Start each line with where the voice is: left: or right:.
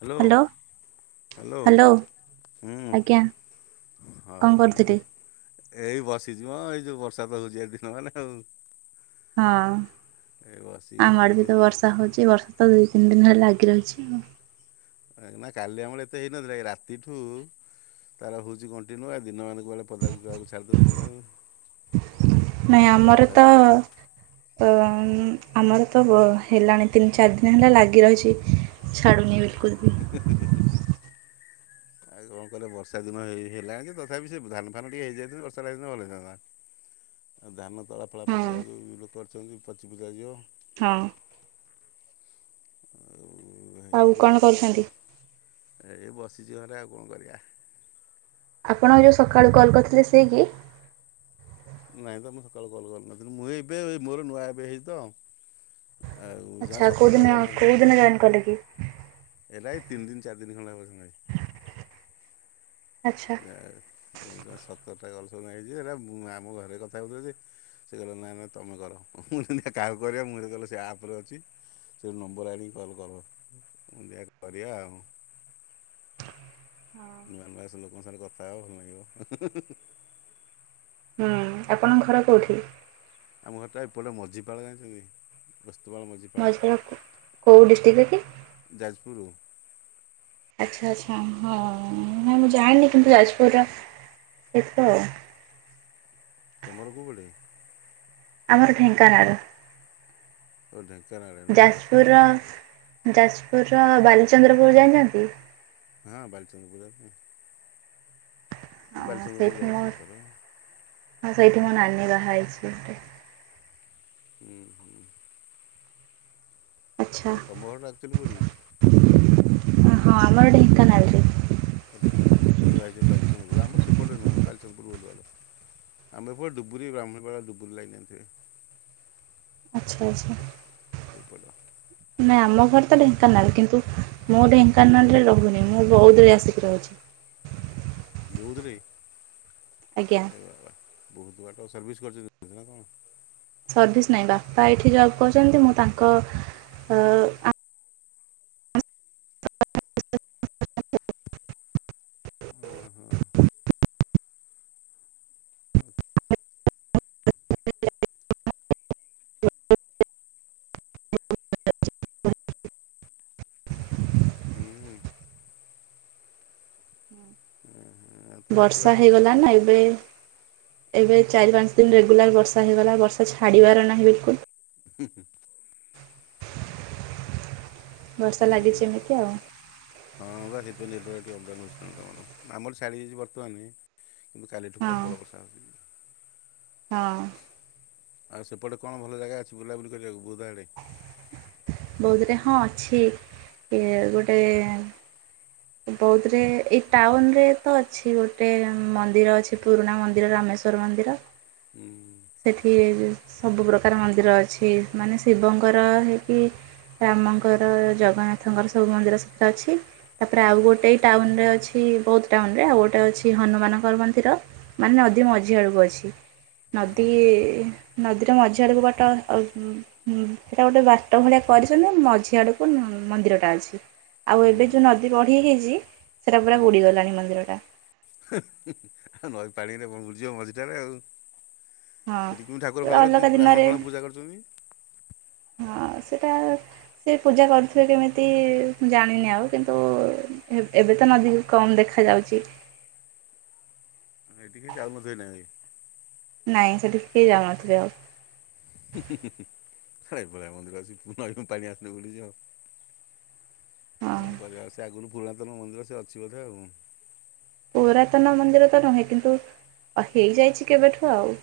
left: Hello. Hello ହଁ
right: ଆଜ୍ଞା
left: ଆଉ
right: କଣ
left: ହଁ
right: କରୁଥିଲେ?
left: ହଁ। ଏଇ ବସିଛି ଏଇ ଯୋଉ ବର୍ଷା ତ ହଉଛି ଏ ଦିନ ମାନ ଆଉ।
right: ହଁ
left: ଏଇ ବସିକି
right: ଆମଡ ବି
left: ମାନେ
right: ତ ବର୍ଷା ବର୍ଷା ହେଉଛି ବର୍ଷା ତ ଦୁଇ ତିନି ଦିନ ହେଲା ଲାଗି ରହିଛି।
left: କାଲି ଆମର ଏତେ ହେଇନଥିଲା ରାତିଠୁ ତାର ହଉଛି କଣ୍ଟିନ୍ୟୁ ଆଉ ଦିନମାନ କୁଆଡେ ପଦାକୁ ଯାହାକୁ ଛାଡ଼ିଦେଉନି ଆଉ
right: ନାଇଁ
left: ପ୍ରବଳ
right: ଆମର
left: ବର୍ଷା
right: ତ
left: ହଉଛି।
right: ଆମର ତ ହେଲାଣି ତିନି ଚାରି ଦିନ ହେଲା ଲାଗି ରହିଛି। ଛାଡ଼ୁନି ବିଲକୁଲ ବି।
left: ହସ। ଆଉ କଣ କଲେ ବର୍ଷା ଦିନ ହେଇ ହେଲାଣି ତଥାପି ସେ ଧାନ ଫାନ ଟିକେ ହେଇଯାଇଥା ବର୍ଷା ହେ ଦିନ ଭଲ ହୋଇଥାନ୍ତା। ଧାନ ତଳା ଫଳା
right: ହଁ
left: ପକେଇବାକୁ ଲୋକ କରିଛନ୍ତି ପଚିପୁଚାଯିବ।
right: ହଁ।
left: ଆଉ ହେଇନି
right: ଆଉ କଣ
left: ସେଥିପାଇଁ
right: କରୁଛନ୍ତି?
left: ଏଇ ବସିଛି ଘରେ ଆଉ କଣ କରିବା।
right: ଆପଣ ଯେଉଁ ସକାଳୁ କଲ୍ କରିଥିଲେ ସିଏ କି।
left: ନହିଁ ତ ମୁଁ ସକାଳୁ କଲ୍ କରିନଥିଲି ମୁଁ ଏବେ ମୋର ନୂଆ ଏବେ ହେଇଛି ତ। ଆଉ ଜମା
right: ଆଛା
left: ସତରଟା
right: କଉଦିନ
left: କଲ୍
right: ଜଏନ୍ କଲେ କି?
left: ଏରା ଏଇତିନି ଦିନ ଚାରି ଦିନ ଖଣ୍ଡ ହେବ ସାଙ୍ଗାଇ।
right: ଆଛା।
left: ମୁଁ ଜଣେ ସତରଟା କଲେସନ ହେଇଛି ହେଇରା ମୁଁ ଆମ ଘରେ କଥା ହୁଏଯେ। ସେ କହିଲା ନାଇଁ ନାଇଁ ତମେ କର ମୁଁ ଯେମିତି କାହାକୁ କରିବା ମୁଁ ଯେତେବେଲେ ସେ ଆପ୍ ରେ ଅଛି। ସେ ନମ୍ବର ଆଣିକି କଲ କର ମୁଁ ଦେଖିଆ କରିବା ଆଉ। ନୂଆ ନୂଆ ସ ଲୋକଙ୍କ ସାଙ୍ଗ ରେ କଥା ହବ ଭଲ ନାଗିବ।
right: ହୁଁ ଆପଣଙ୍କ ଘର କୋଉଠି?
left: ଆମ ଘରଟା ଏପଟେ ମଝିପାଳ ଯଣିଛନ୍ତି। ବସ୍ତୁମାନ ମଝି ପାଳ।
right: ମଝିପାଳ କେଉଁ ଡିଷ୍ଟ୍ରିକ୍ଟରେ କି?
left: ଯାଜପୁର।
right: ଆଚ୍ଛା ଆଚ୍ଛା ହଁ ନାଇଁ ମୁଁ ଜାଣିନି କିନ୍ତୁ ଯାଜପୁରର ହେଥିବ ଆଉ।
left: ତୁମ ଘର କୌଆଡେ।
right: ଆମର ଢେଙ୍କାନାଳ।
left: ଓ ଢେଙ୍କାନାଳେ।
right: ଯାଜପୁରର ଯାଜପୁରର ବାଲିଚନ୍ଦ୍ରପୁର ଯାଇଣିଛନ୍ତି।
left: ହଁ ବାଲିଚନ୍ଦ୍ରପୁରୁ ଜାଣିନି। ମୁଁ
right: ହଁ
left: ବାଲିଚନ୍ଦ୍ରପୁର
right: ସେଇଠି ମୋ
left: ଯାଇଛିିବହୁତ୍ ଥର।
right: ହଁ ସେଇଠି ମୋ ନାନୀ ବାହା ହେଇଛି ଗୋଟେ।
left: ଉଁ ହୁଁ। ନା ତମ ଘର ଟା ଆକଚୁଆଲି କୋଉଠି କି?
right: ଓହଁ ଆମର ଢେଙ୍କାନାଳ ରେ।
left: ଆମର ଭାଇ [unintelligible] ବାଲିଚନ୍ଦପୁର ଆମର ସେପଟେ ନୁହଁ ବାଲଚନ୍ଦପୁର ଗଲଲ। ଆମେ ଏପଟେ ଡ଼ୁବୁରୀ ବ୍ରା୍ମଣୀପାଳ ଡୁବୁରି ଲାଇନ ଏମିତି ହୁଏ।
right: ଆଚ୍ଛା ଆଚ୍ଛା।
left: ସେଇପଟ।
right: ନାଇଁ ଆମ ଘର ତ ଢେଙ୍କାନାଳ କିନ୍ତୁ ମୁଁ ଢେଙ୍କାନାଳ ରେ ରହୁନି ମୁଁ ବହୁଦରେ ଆସିକି ରହୁଛି।
left: ବହୁଦରେ।
right: ଆଜ୍ଞା।
left: ଏ ବା ବା ବହୁତ ବାଟ ସର୍ଭିସ୍ କରିଛନ୍ତି ନା କଣ।
right: ସର୍ଭିସ୍ ନାହିଁ ବାପା ଏଇଠି ଜବ୍ କରୁଛନ୍ତି ମୁଁ ତାଙ୍କ--ଆ। [inaudible]
left: ଅଁ ହଁ। ହୁଁ ଉଁ। ଉଁ ହଁ।
right: ବର୍ଷା ହେଇଗଲା ନା ଏବେ। ଏବେ ଚାରି ପାଞ୍ଚ ଦିନ ରେଗୁଲାର ବର୍ଷା ହୋଇଗଲା ବର୍ଷା ଛାଡ଼ିବାର ନାହିଁ ବିଲ୍ କୁଲ୍।
left: ହୁଁ ହୁଁ।
right: ବର୍ଷା
left: ହୁଁ
right: ଲାଗିଛି
left: ଉଁ।
right: ଏମିତି ଆଉ
left: ହଁ ବା ସେଥିପାଇଁ ନେଟୱାକ ଟିକ ଅପ ଡାଉନ୍ ହେଉଛି ତଣ ତମର ଆମର ଛାଡ଼ିଯାଇଛି ବର୍ତ୍ତମାନ। କିନ୍ତୁ କାଲିଠୁ
right: ହଁ
left: ପ୍ରବଳ ବର୍ଷା ହେଛି।
right: ହଁ।
left: ଆଉ ସେପଟେ କଣ ଭଲ ଜାଗା ଅଛି ବୁଲାବୁଲି କରିବାକୁ ବୁଦା ଆଡ଼େ
right: ବୌଦ ରେ ହଁ ଅଛି ଇଏ ଗୋଟେ ବୌଦୁ ରେ ଏଇ ଟାଉନ ରେ ତ ଅଛି ଗୋଟେ ମନ୍ଦିର ଅଛି ପୁରୁଣା ମନ୍ଦିର ରାମେଶ ତୋର୍ ମନ୍ଦିର
left: ଉଁ।
right: ସେଠି ସବୁ ପ୍ରକାର ମନ୍ଦିର ଅଛି ମାନେ ଶିବଙ୍କର ହେଇକି ରାମଙ୍କର ଜଗନ୍ନାଥଙ୍କର ସବୁ ମନ୍ଦିର ସେଟ ଅଛି ତାପରେ
left: ହୁଁ
right: ଆଉ ଗୋଟେ ଟାଉନୁ ରେ ଅଛି ବହୁତୁ ଟାଉନୁ ରେ ଆଉ ଗୋଟେ ଅଛି ହନୁମାନଙ୍କର ମନ୍ଦିର। ମାନେ ଅଦୀ ମଝି ଆଡକୁ ଅଛି।
left: ଓ
right: ନଦୀ
left: ହଁ
right: ନଦୀର ମଝି ଆଡ଼କୁ ବାଟ ଆଉ ହୁଁ ସେଟା ଗୋଟେ ବାଟ ଭଳିଆ କରିଛନ୍ତି ମଝି ଆଡକୁ ମନ୍ଦିରଟା ଅଛି। ଆଉ
left: ହୁଁ
right: ଏବେ ଯୋଉଁ ନଦୀ ବଢ଼ି ହେଇଚି ସେଇଟା ପୁରା ବୁଡ଼ିଗଲାଣି ମନ୍ଦିରଟା।
left: ହେ ହୁଁ ନଈ ପାଣିରେ ବଣ ବୁଡିଯିବ ମଝିଟାରେ ଆଉ।
right: ହଁ
left: ସେଠି କି ଠାକୁର
right: ପୁରା
left: ଫାକୁର କି
right: ଅଲଗା
left: ବ୍ରାହ୍ମଣ
right: ଦିନରେ
left: ଫାମୁଣ ପୂଜା କରିଛନ୍ତି?
right: ହଁ ସେଇଟା ସେ ପୂଜା କରୁଥିବେ କେମିତି ଜାଣିନି ଆଉ କିନ୍ତୁ ଏ ଏବେ ତ ନଦୀକୁ କମ ଦେଖା ଯାଉଚି।
left: ଏଇଠିକି ଯାଉନଥିବେ ଏଇନା କେହି।
right: ନାଇଁ ସେଠିିକି କେହି ଯାଉନଥିଲେ ଆଉ।
left: ହୁଁ ହୁଁ ହୁଁ ହୁଁ ଶଳା ଏଇଭଳିଆ ମନ୍ଦିର ଅଛି ପୁ ନଈ ପାଣି ଆସିଲେ ବୁଡ଼ିଯିବ। କଣ କରିବା ସେ ଆଗରୁ ପୁରାତନ ମନ୍ଦିର ସେ ଅଛି ବୋଧେ ଆଉ।
right: ପୁରାତନ ମନ୍ଦିର ତ ନୁହେଁ କିନ୍ତୁ ହେଇଯାଇଛି କେବେଠୁ ଆଉ।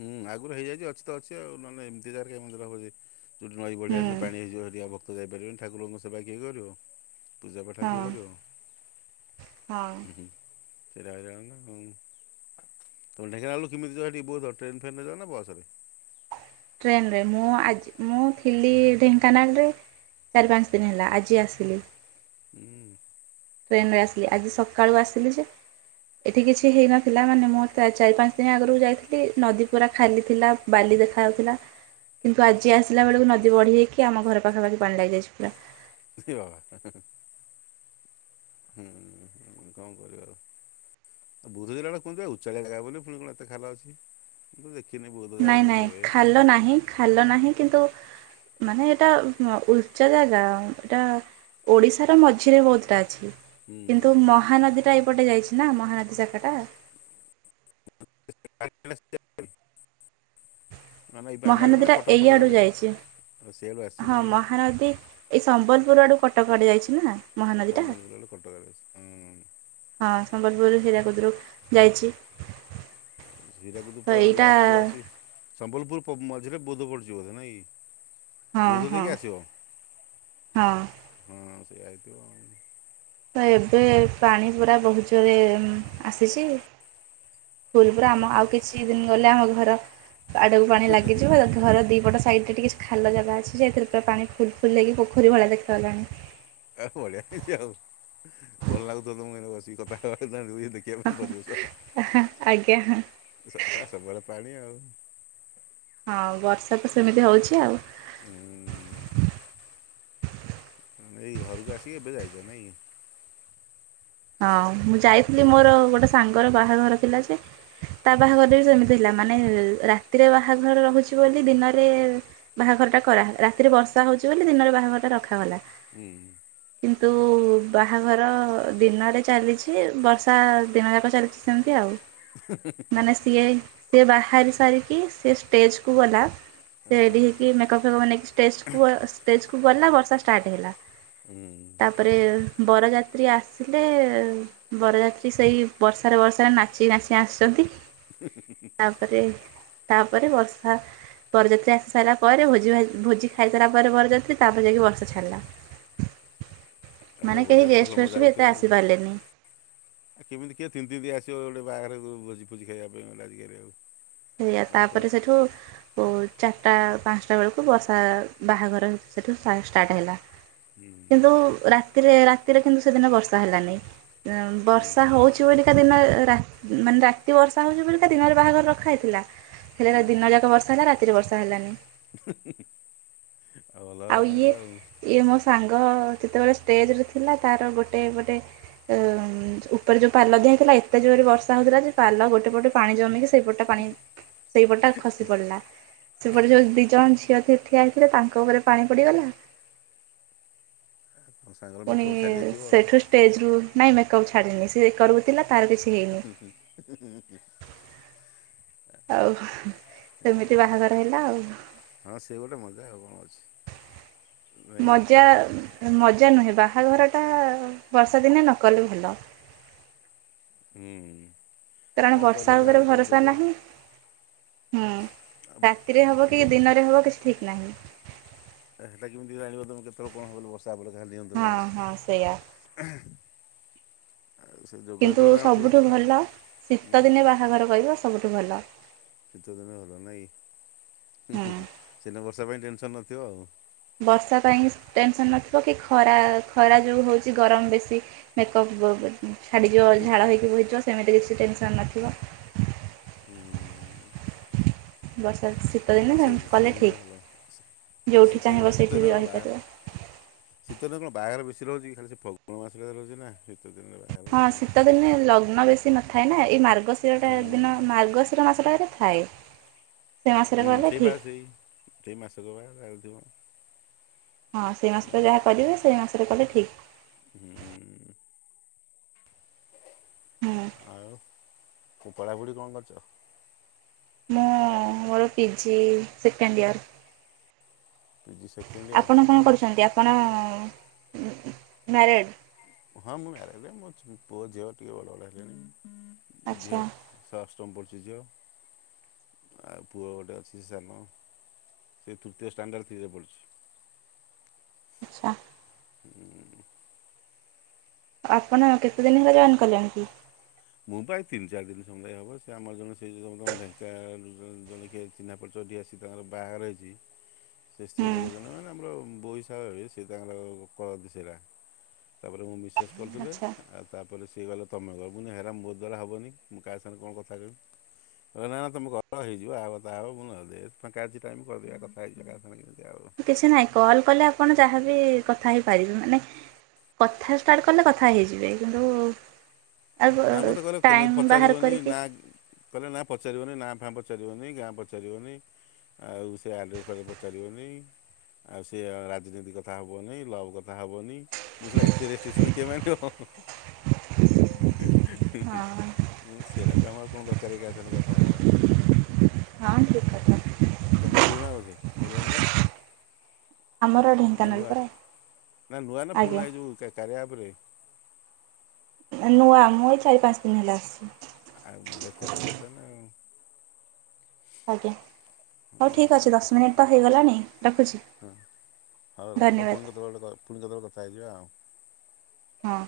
left: ହୁଁ ଆଗରୁ ହେଇଯାଇଛି ଅଛି ତ ଅଛି ଆଉ ନହେଲେ ଏମିତି ଜାଗାରେ କାଇଁ ମନ୍ଦିର ହବ ଯେ ଯୋଉଠି ନଈ ବଢି
right: ହୁଁ
left: ଆସିଲେ ପାଣି ହେଇଯିବ ସେଠି ଆଉ ଭକ୍ତ ଯାଇପାରିବନି ଠାକୁରଙ୍କ ସେବା କିଏ କରିବ? ପୂଜା ପାଠ ଆଉ କିଏ
right: ହଁ
left: କରିବ?
right: ହଁ
left: ହୁଁ ହୁଁ। ସେଇଟା ଆଉ ଯାଉନ ହୁଁ। ତୁମେ ଢେଙ୍କାନାଳରୁ କେମିତି ଯାଅ ଟିକେ ବହୁତ ବାଟ ଟ୍ରେନ୍ ଫେନରେ ଯାଅନା ବସରେ?
right: ଟ୍ରେନରେ ମୁଁ ଆଜି ମୁଁ ଥିଲି ଢେଙ୍କାନାଳରେ। ଚାରି ପାଞ୍ଚି ଦିନି ହେଲା ଆଜି ଆସିଲି।
left: ହୁଁ।
right: ଟ୍ରେନେ ରେ ଆସିଲି ଆଜି ସକାଳୁ ଆସିଲି ଯେ ଏଠି କିଛି ହେଇନଥିଲା ମାନେ ମୁଁ ଚା ଚାରି ପାଞ୍ଚି ଦିନି ଆଗରୁ ଯାଇଥିଲି ନଦୀ ପୁରା ଖାଲି ଥିଲା ବାଲି ଦେଖାଯାଉଥିଲା କିନ୍ତୁ ଆଜି ଆସିଲା ବେଳକୁ ନଦୀ ବଢ଼ି ହେଇକି ଆମ ଘର ପାଖାପାଖି ପାଣି ଲାଗିଯାଇଚି ପୁରା।
left: ଦେଖିବ ହୁଁ କଣ କରିବା ଆଉ। ବୌଦ୍ଧ ଜିଲ୍ଲାଟା କହନ୍ତି ଉଚ୍ଚାଳିଆ ଜାଗାଟା ବୋଲି ପୁଣି କଣ ଏତେ ଖାଲ ଅଛି। ମୁଁ ତ ଦେଖିନି ବୌଦ୍ଧ
right: ନାଇଁ
left: ଯାଇନି
right: ନାଇଁ
left: କେବେ
right: ଖାଲ ନାହିଁ। ଖାଲ ନାହିଁ କିନ୍ତୁ ମାନେ ଏଇଟା ଉ ଉଚ୍ଚା ଜାଗା ଏଟା ଓଡ଼ିଶାର ମଝିରେ ବୌଦ୍ଧଟା ଅଛି।
left: ହୁଁ।
right: କିନ୍ତୁ ମହାନଦୀଟା ଏଇପଟେ ଯାଇଛି ନା ମହାନଦୀ ଶାଖା ଟା।
left: [unintelligible] ମାନେ ଏଇ ଆମ ଆଡ଼େ ମାନେ
right: ମହାନଦୀଟା
left: କଟକ ଫଟକ
right: ଏଇଆଡୁ
left: ଆଡ଼େ
right: ଯାଇଛି।
left: ଆଉ ସିଆଡ଼ୁ ଆସିଛି
right: ହଁ
left: ନାଇଁ
right: ମହାନଦୀ ଏଇ ସମ୍ବଲପୁରୁ ଆଡୁ କଟକ ଆଡେ ଯାଇଛି ନା? ମହାନଦୀଟା
left: ସମ୍ବଲପୁରୁ ଆଡୁ କଟକ ଆଇଛି। ହୁଁ।
right: ହଁ ସମ୍ବଲପୁରରୁ ହୀରାକୁଦରୁ ଯାଇଛି।
left: ହୀରାକୁଦୁ
right: ତ
left: ପରେ
right: ଏଇଟା
left: ଆସି ଆସି। ସମ୍ବଲପୁରୁ ପ ମଝିରେ ବୌଦ୍ଧ ପଡୁଛିି ବୋଧେ ନାଇଁ?
right: ହଁ
left: ବୌଦ୍ଧ
right: ହଁ
left: ଦେଇକି ଆସିବ?
right: ହଁ
left: ହଁ ସେଇଆ ହେଇଥିବ ଆଉ।
right: ତ ଏବେ ପାଣିପୁରା ବହୁତ ଜୋରରେ ଉଁ ଆସିଛି ଫୁଲ, ପୁରା ଆମ ଆଉ କିଛି ଦିନ ଗଲେ ଆମ ଘର। ଆଡକୁ ପାଣି ଲାଗିଯିବ, ତ ଘର ଦି ପଟ ସାଇଟଟା ଟିକେ ଖାଲ ଜାଗା ଅଛି ଯେ, ଏଥିରେ ପୁରା ପାଣି ଫୁଲ ଫୁଲ ହେଇକି ପୋଖରୀ ଭଳିଆ ଦେଖାଗଲାଣି।
left: ଆ ବଢିଆ ହେଇଛି ଆଉ, ଭଲ ଲାଗୁଥବ ତମକୁ ଏମତି ବସିକି କଥାବାର୍ତ୍ତା ହେଇ ଦେଖି
right: ହ ଆଜ୍ଞା ହଁ।
left: ସ ସାଡେ ସବୁବେଳେ ପାଣି ଆଉ।
right: ହଁ ବର୍ଷା ତ ସେମିତି ହଉଛି ଆଉ।
left: ହୁଁ ଏଇ ଘରୁକୁ ଆସିକି ଏବେ ଯାଇଚ ନାଇଁ କି?
right: ହଁ ମୁଁ ଯାଇଥିଲି ମୋର ଗୋଟେ ସାଙ୍ଗର ବାହାଘର ଥିଲା ଯେ ତା ବାହାଘର ବି ସେମିତି ଥିଲା। ମାନେ ରାତିରେ ବାହାଘର ରହୁଛି ବୋଲି ଦିନରେ ବାହାଘରଟା କରା ରାତିରେ ବର୍ଷା ହଉଛି ବୋଲି ଦିନରେ ବାହାଘରଟା ରଖାଗଲା।
left: ହୁଁ।
right: କିନ୍ତୁ ବାହାଘର ଦିନରେ ଚାଲିଛି, ବର୍ଷା ଦିନ ଯାକ ଚାଲିଚି ସେମତି ଆଉ। ମାନେ ସିଏ, ସିଏ ବାହାରି ସାରିକି ସିଏ ଷ୍ଟେଜକୁ ଗଲା ସେ
left: ହୁଁ
right: ରେଡି ହେଇକି ମେକପ୍ ଫେକ୍ଅପ୍ ନେଇକି ଷ୍ଟେଜ୍ କୁ ଅ ଷ୍ଟେଜ୍ କୁ ଗଲା ବର୍ଷା ଷ୍ଟାର୍ଟ ହେଲା।
left: ହୁଁ
right: ତା ପରେ ବରଯାତ୍ରୀ ଆସ୍ ଥିଲେ ବରଯାତ୍ରୀ ସେଇ ବର୍ଷାରେ ବର୍ଷାରେ ନାଚି ନାଚି ଆସିଛନ୍ତି।
left: ହଁ ହୁଁ
right: ତାପରେ ତାପରେ ବର୍ଷା। ବରଯାତ୍ରୀ ଆସି ସାରିଲା ପରେ ଭୋଜି ଭାଜ୍ ଭୋଜି ଖାଇସାରିଲା ପରେ ବରଯାତ୍ରୀ ତାପରେ ଯାଇକି ବର୍ଷା ଛାଡ଼ିଲା।
left: ଏ
right: ମାନେ
left: ସବୁ
right: କେହି
left: ବରଯାତ୍ରୀ
right: ଗେଷ୍ଟ
left: ଭଲ
right: ଫେଷ୍ଟ
left: ମଜା
right: ବି ଏତେ
left: କରିଥିବେ ଆଉ।
right: ଆସିପାରିଲେନି
left: ଆଉ କେମିତି କିଏ ତିନ୍ତିତିିନ୍ତି ଆସିବ ଗୋଟେ ବାହାଘରକୁ ଭୋଜି ଫୋଜି ଖାଇବା ପାଇଁ ଗୋଟେ ଆଜିକାଲି ଆଉ।
right: ସେଇଆ ତାପରେ ସେଇଠୁ ଓ ଚାରିଟା ପାଞ୍ଚଟା ବେଳକୁ ବର୍ଷା ବାହାଘର ସେଇଠୁ ଷ୍ଟାର୍ଟ ହେଲା।
left: ହୁଁ
right: କିନ୍ତୁ ରାତିରେ ରାତିରେ କିନ୍ତୁ ସେଦିନ ବର୍ଷା ହେଲାନି। ଉଁ
left: ହୁଁ
right: ବର୍ଷା
left: ହୁଁ
right: ହଉଛି ବଲିକା ଦିନ ରାତି ମାନେ ରାତି ବର୍ଷା ହଉଛି ବଲିକା ଦିନରେ ବାହାଘର ର ଖାଇଥିଲା ହେଲେ
left: ହୁଁ
right: ଦିନ ଯାକ ବର୍ଷା ହେଲା ରାତିରେ ବର୍ଷା ହେଲାନି।
left: ଆଉ ଭଲ ହେଲା ତାଙ୍କ ର ଆଉ।
right: ଇଏ ମୋ ସାଙ୍ଗ ଯେତେବେଳେ ଷ୍ଟେଜରେ ଥିଲା ତାର ଗୋଟେ ପଟେ। ଅ ଉପରେ ଯୋଉ ପାଲ ଦିଆ ଥିଲା ଏତେ ଜୋରରେ ବର୍ଷା ହଉଥିଲା ଯେ ପାଲ ଗୋଟେ ପଟେ ପାଣି ଜମିକି ସେଇପଟା ପାଣି ସେଇପଟା ଖସି ପଡିଲା। ସେପଟେ ଯୋଉ ଦି ଜଣ ଝିଅ ଠିଆ ହେ ଥିଲା ତାଙ୍କ ଉପରେ ପାଣି ପଡିଗଲା।
left: ତମ ସାଙ୍ଗର
right: ପୁଣି
left: ମେକଅପ୍ ଛାଡ଼ି ଯାଇଥିବ ଆଉ
right: ସେଠୁ ଷ୍ଟେଜ ରୁ ନାଇଁ ମେକପ୍ ଛାଡିନି ସେ କରୁଥିଲା ତାର କିଛି ହେଇନି।
left: ହୁଁ ହୁଁ ହୁଁ
right: ଆଉ
left: ଏ
right: ସେମିତି ବାହାଘର ହେଲା ଆଉ।
left: ହଁ ସେ ଗୋଟେ ମଜା ଆଉ କଣ ଅଛି। ନାଇଁ
right: ମଜା ମଜା ନୁହେଁ ବାହାଘରଟା ବର୍ଷାଦିନେ ନକଲେ ଭଲ।
left: ହୁଁ
right: କାରଣ
left: କଣ କରିବ
right: ବର୍ଷା
left: ଯାହାର
right: ଉପରେ
left: ଯେତେବେଳେ
right: ଭରସା
left: ଯୋଗ
right: ନାହିଁ। ହୁଁ
left: ଆଉ
right: ରାତିରେ ହବ କି
left: ଯୋଗ
right: ଦିନରେ ହବ କିଛି ଠିକ ନାହିଁ।
left: ସେଟା କେମିତି ଜାଣିବ ତମେ କେତେବେଳେ କଣ ହବ ବୋଲି ବର୍ଷା ହେରୋଲି
right: ହଁ
left: ନିୟନ୍ତ୍ରଣ
right: ହଁ ସେଇଆ।
left: ଅଛି। [unintelligible] ଆଉ ସେ ଯୋଗ
right: କିନ୍ତୁ
left: ଯେତେବେଳେ ତାଙ୍କର ଥିବ
right: ସବୁଠୁ
left: ସେତେବେଳେ କଣ
right: ଭଲ
left: ହୁଁ
right: ଶୀତଦିନେ ବାହାଘର କରିବ ସବୁଠୁ ଭଲ।
left: ଶୀତ ଦିନେ ଭଲ ନାଇଁ ହୁଁ ହୁଁ ସେଦିନ ବର୍ଷା ପାଇଁ ଟେନସନ ନଥିବ ଆଉ।
right: ବର୍ଷା ପାଇଁ ଟେନସନ୍ ନଥିବ କି ଖରା ଖରା ଯେଉଁ ହେଉଛି ଗରମ ବେଶୀ ମେକପ୍ ଛାଡିଯିବ ଝାଳ
left: ହୁଁ
right: ହେଇକି ବହିଯିବ ସେମିତି କିଛି ଟେନସନ ନଥିବ।
left: ହୁଁ।
right: ବସ ଅଛି?
left: ହଁ ସେଇ ସେଇଦିନ ଭଲ ହଁ
right: ଯୋଉଠି
left: ଶୀତ
right: ଚାହିଁବ
left: ଦିନ
right: ସେଇଠି ବି
left: ଶୀତଦିନେ ବାଘର
right: ରହିପାରିବ।
left: ଶୀତ ଦିନ କଣ ବାହାଘର ବେଶୀ ରହୁଛି ଖାଲି ସେ ଫଗୁଣ ମାସଟା ରହୁଛି ନା ଶୀତ ଦିନରେ ବା
right: ହଁ ଶୀତଦିନେ ଲଗ୍ନ ବେଶୀ ନଥାଏ ନା ଏଇ ମାର୍ଗଶିରଟା ଦିନ ମାର୍ଗଶିର ମାସଟା ଏତରେ ଥାଏ। ସେ ମାସରେ
left: ହୁଁ
right: କଲେ
left: ସେଇ ବା
right: ଠିକ୍
left: ସେଇ ସେଇ ମାସ କ ବା ଥିବ।
right: ହଁ ସେଇ ମାସରେ ଯାହା
left: ନଥିବ।
right: କରିବେ ସେଇ ମାସରେ କଲେ ଠିକ୍।
left: ହୁଁ।
right: ହୁଁ।
left: ଆଉ ପଢାପଢି କଣ କରୁଚ?
right: ମୁଁ ମୋର PG second year.
left: PG second year
right: ଆପଣ କଣ କରୁଛନ୍ତି ଆପଣ ମ୍ୟାରେଡ଼୍?
left: ହଁ ମୁଁ ମ୍ୟାରେଡ ମୋ ପୁଅ ଝିଅ ଟିକେ ବଡ଼ ବଡ଼ ହେଲିଣି
right: ଆଚ୍ଛା
left: ଝିଅ ଅଷ୍ଟମ ପଢୁଛି ଝିଅ ଆଉ ପୁଅ ଗୋଟେ ଅଛି ସାନ ସେ ତୃତୀୟ ଷ୍ଟାଣ୍ଡଟ [inaudible] ପଢୁଛି।
right: ଆଚ୍ଛା।
left: ହୁଁ।
right: ଆପଣ କେତେ ଦିନ ହେଲା ଜଏନ୍ କଲେଣି?
left: ମୁଁପା ଏଇ ତିନି ଚାରି ଦିନ ସମୟ ହବ ସେ ଆମର ଜଣେ ସେ ଢେଙ୍କା ଜଣେ କିଏ ଚିହ୍ନା ପରିଚୟ ଦିଆ ଆସି ତାଙ୍କର ବାହାଘର ହେଇଛି। ସେ
right: ହୁଁ
left: ସ୍ତ୍ରୀଲୋକ ଜଣେ ନା ଆମର ବୋହୂ ହିସାବରେ ହେବେ ସିଏ ତାଙ୍କର କରନ୍ତି ସେଇରା। ତାପରେ ମୁଁ ମିଶେସ୍ କରିଦେବେ
right: ଆଚ୍ଛା।
left: ଆଉ ତାପରେ ସିଏ କହିଲେ ତମେ କର। ହେରା ମୋ ଦ୍ୱାରା ହବନି ମୁଁ କାହା ସାଙ୍ଗରେ କଣ କଥାହେବି। କହିଲ ନା ତମ ଘର ହେଇଯିବ ଆ କଥା ହବ କଣ ହୋଉଛି। ଫାଙ୍କା ଅଛି ଟାଇମ୍ କରିଦେଵା କଥା ହେଇଜିବା ଏମତି।
right: କିଛି ନାହିଁ କଲ୍ କଲେ ଆପଣ ଯାହାବି କଥା ହେଇପାରିବେ। ମାନେ କଥା ଷ୍ଟାର୍ଟ କଲେ କଥା ହେଇଯିବେ କିନ୍ତୁ
left: ନା
right: ଆଉ
left: ମତେ କହିଲେ
right: ଟାଇମ୍ ବାହାର
left: ପଚାରିବନେହି
right: କରିକି
left: ନା କହିଲେ ନା ପଚାରିବନି ନାଁ ଫାଁ ପଚାରିବନି ଗାଁ ପଚାରିବନି। ଆଉ ସେ ଆଡ୍ରେସ ପା ପଚାରିବନି। ଆଉ ସେଏ ରାଜନୀତି କଥା ହେବନିଁ ଲଭ୍ କଥା ହବନି। ଶଳା ଏତେ ରେଷ୍ଟସନ କିଏ ମାନିବ। [inaudible] ମୁଁ
right: ହଁ
left: କହିଲି ସେରାକ ଆମର କଣ ଦରକାରକି କାହା ସାଙ୍ଗରେ କଥା ହେବା।
right: ହଁ ଠିକ୍ କଥା।
left: ତମେ ପୂରୁଣା ବୋଧେ ଏଲାଇନି?
right: ଆମର
left: ନା
right: ଢେଙ୍କାନାଳ
left: ନୂଆ
right: ପରା
left: ନା ନୂଆ ନା
right: ଆଜ୍ଞା
left: ପୁରୁଣା ଏଇଯୋଉ କାରିଆ ଆପ ରେ?
right: ନା ନୂଆ ମୁଁ ଏଇ ଚାରି ପାଞ୍ଚ ଦିନ ହେଲେ ଆସିଛି।
left: ଆଉ ଏକା ସାଙ୍ଗରେ ତାନା ଆଉ
right: ଆଜ୍ଞା ହଉ ଠିକ୍ ଅଛି
left: ହୁଁ,
right: ଦଶ ମିନିଟ୍ ତ ହେଇଗଲାଣି ରଖୁଛି?
left: ହଁ ହଉ ରଖ
right: ଧନ୍ୟବାଦ
left: ପୁଣି କେତେବେଳେ ପୁଣି କେତେବେଳେ କଥା ହେଇଯିବା ଆଉ
right: ହଁ।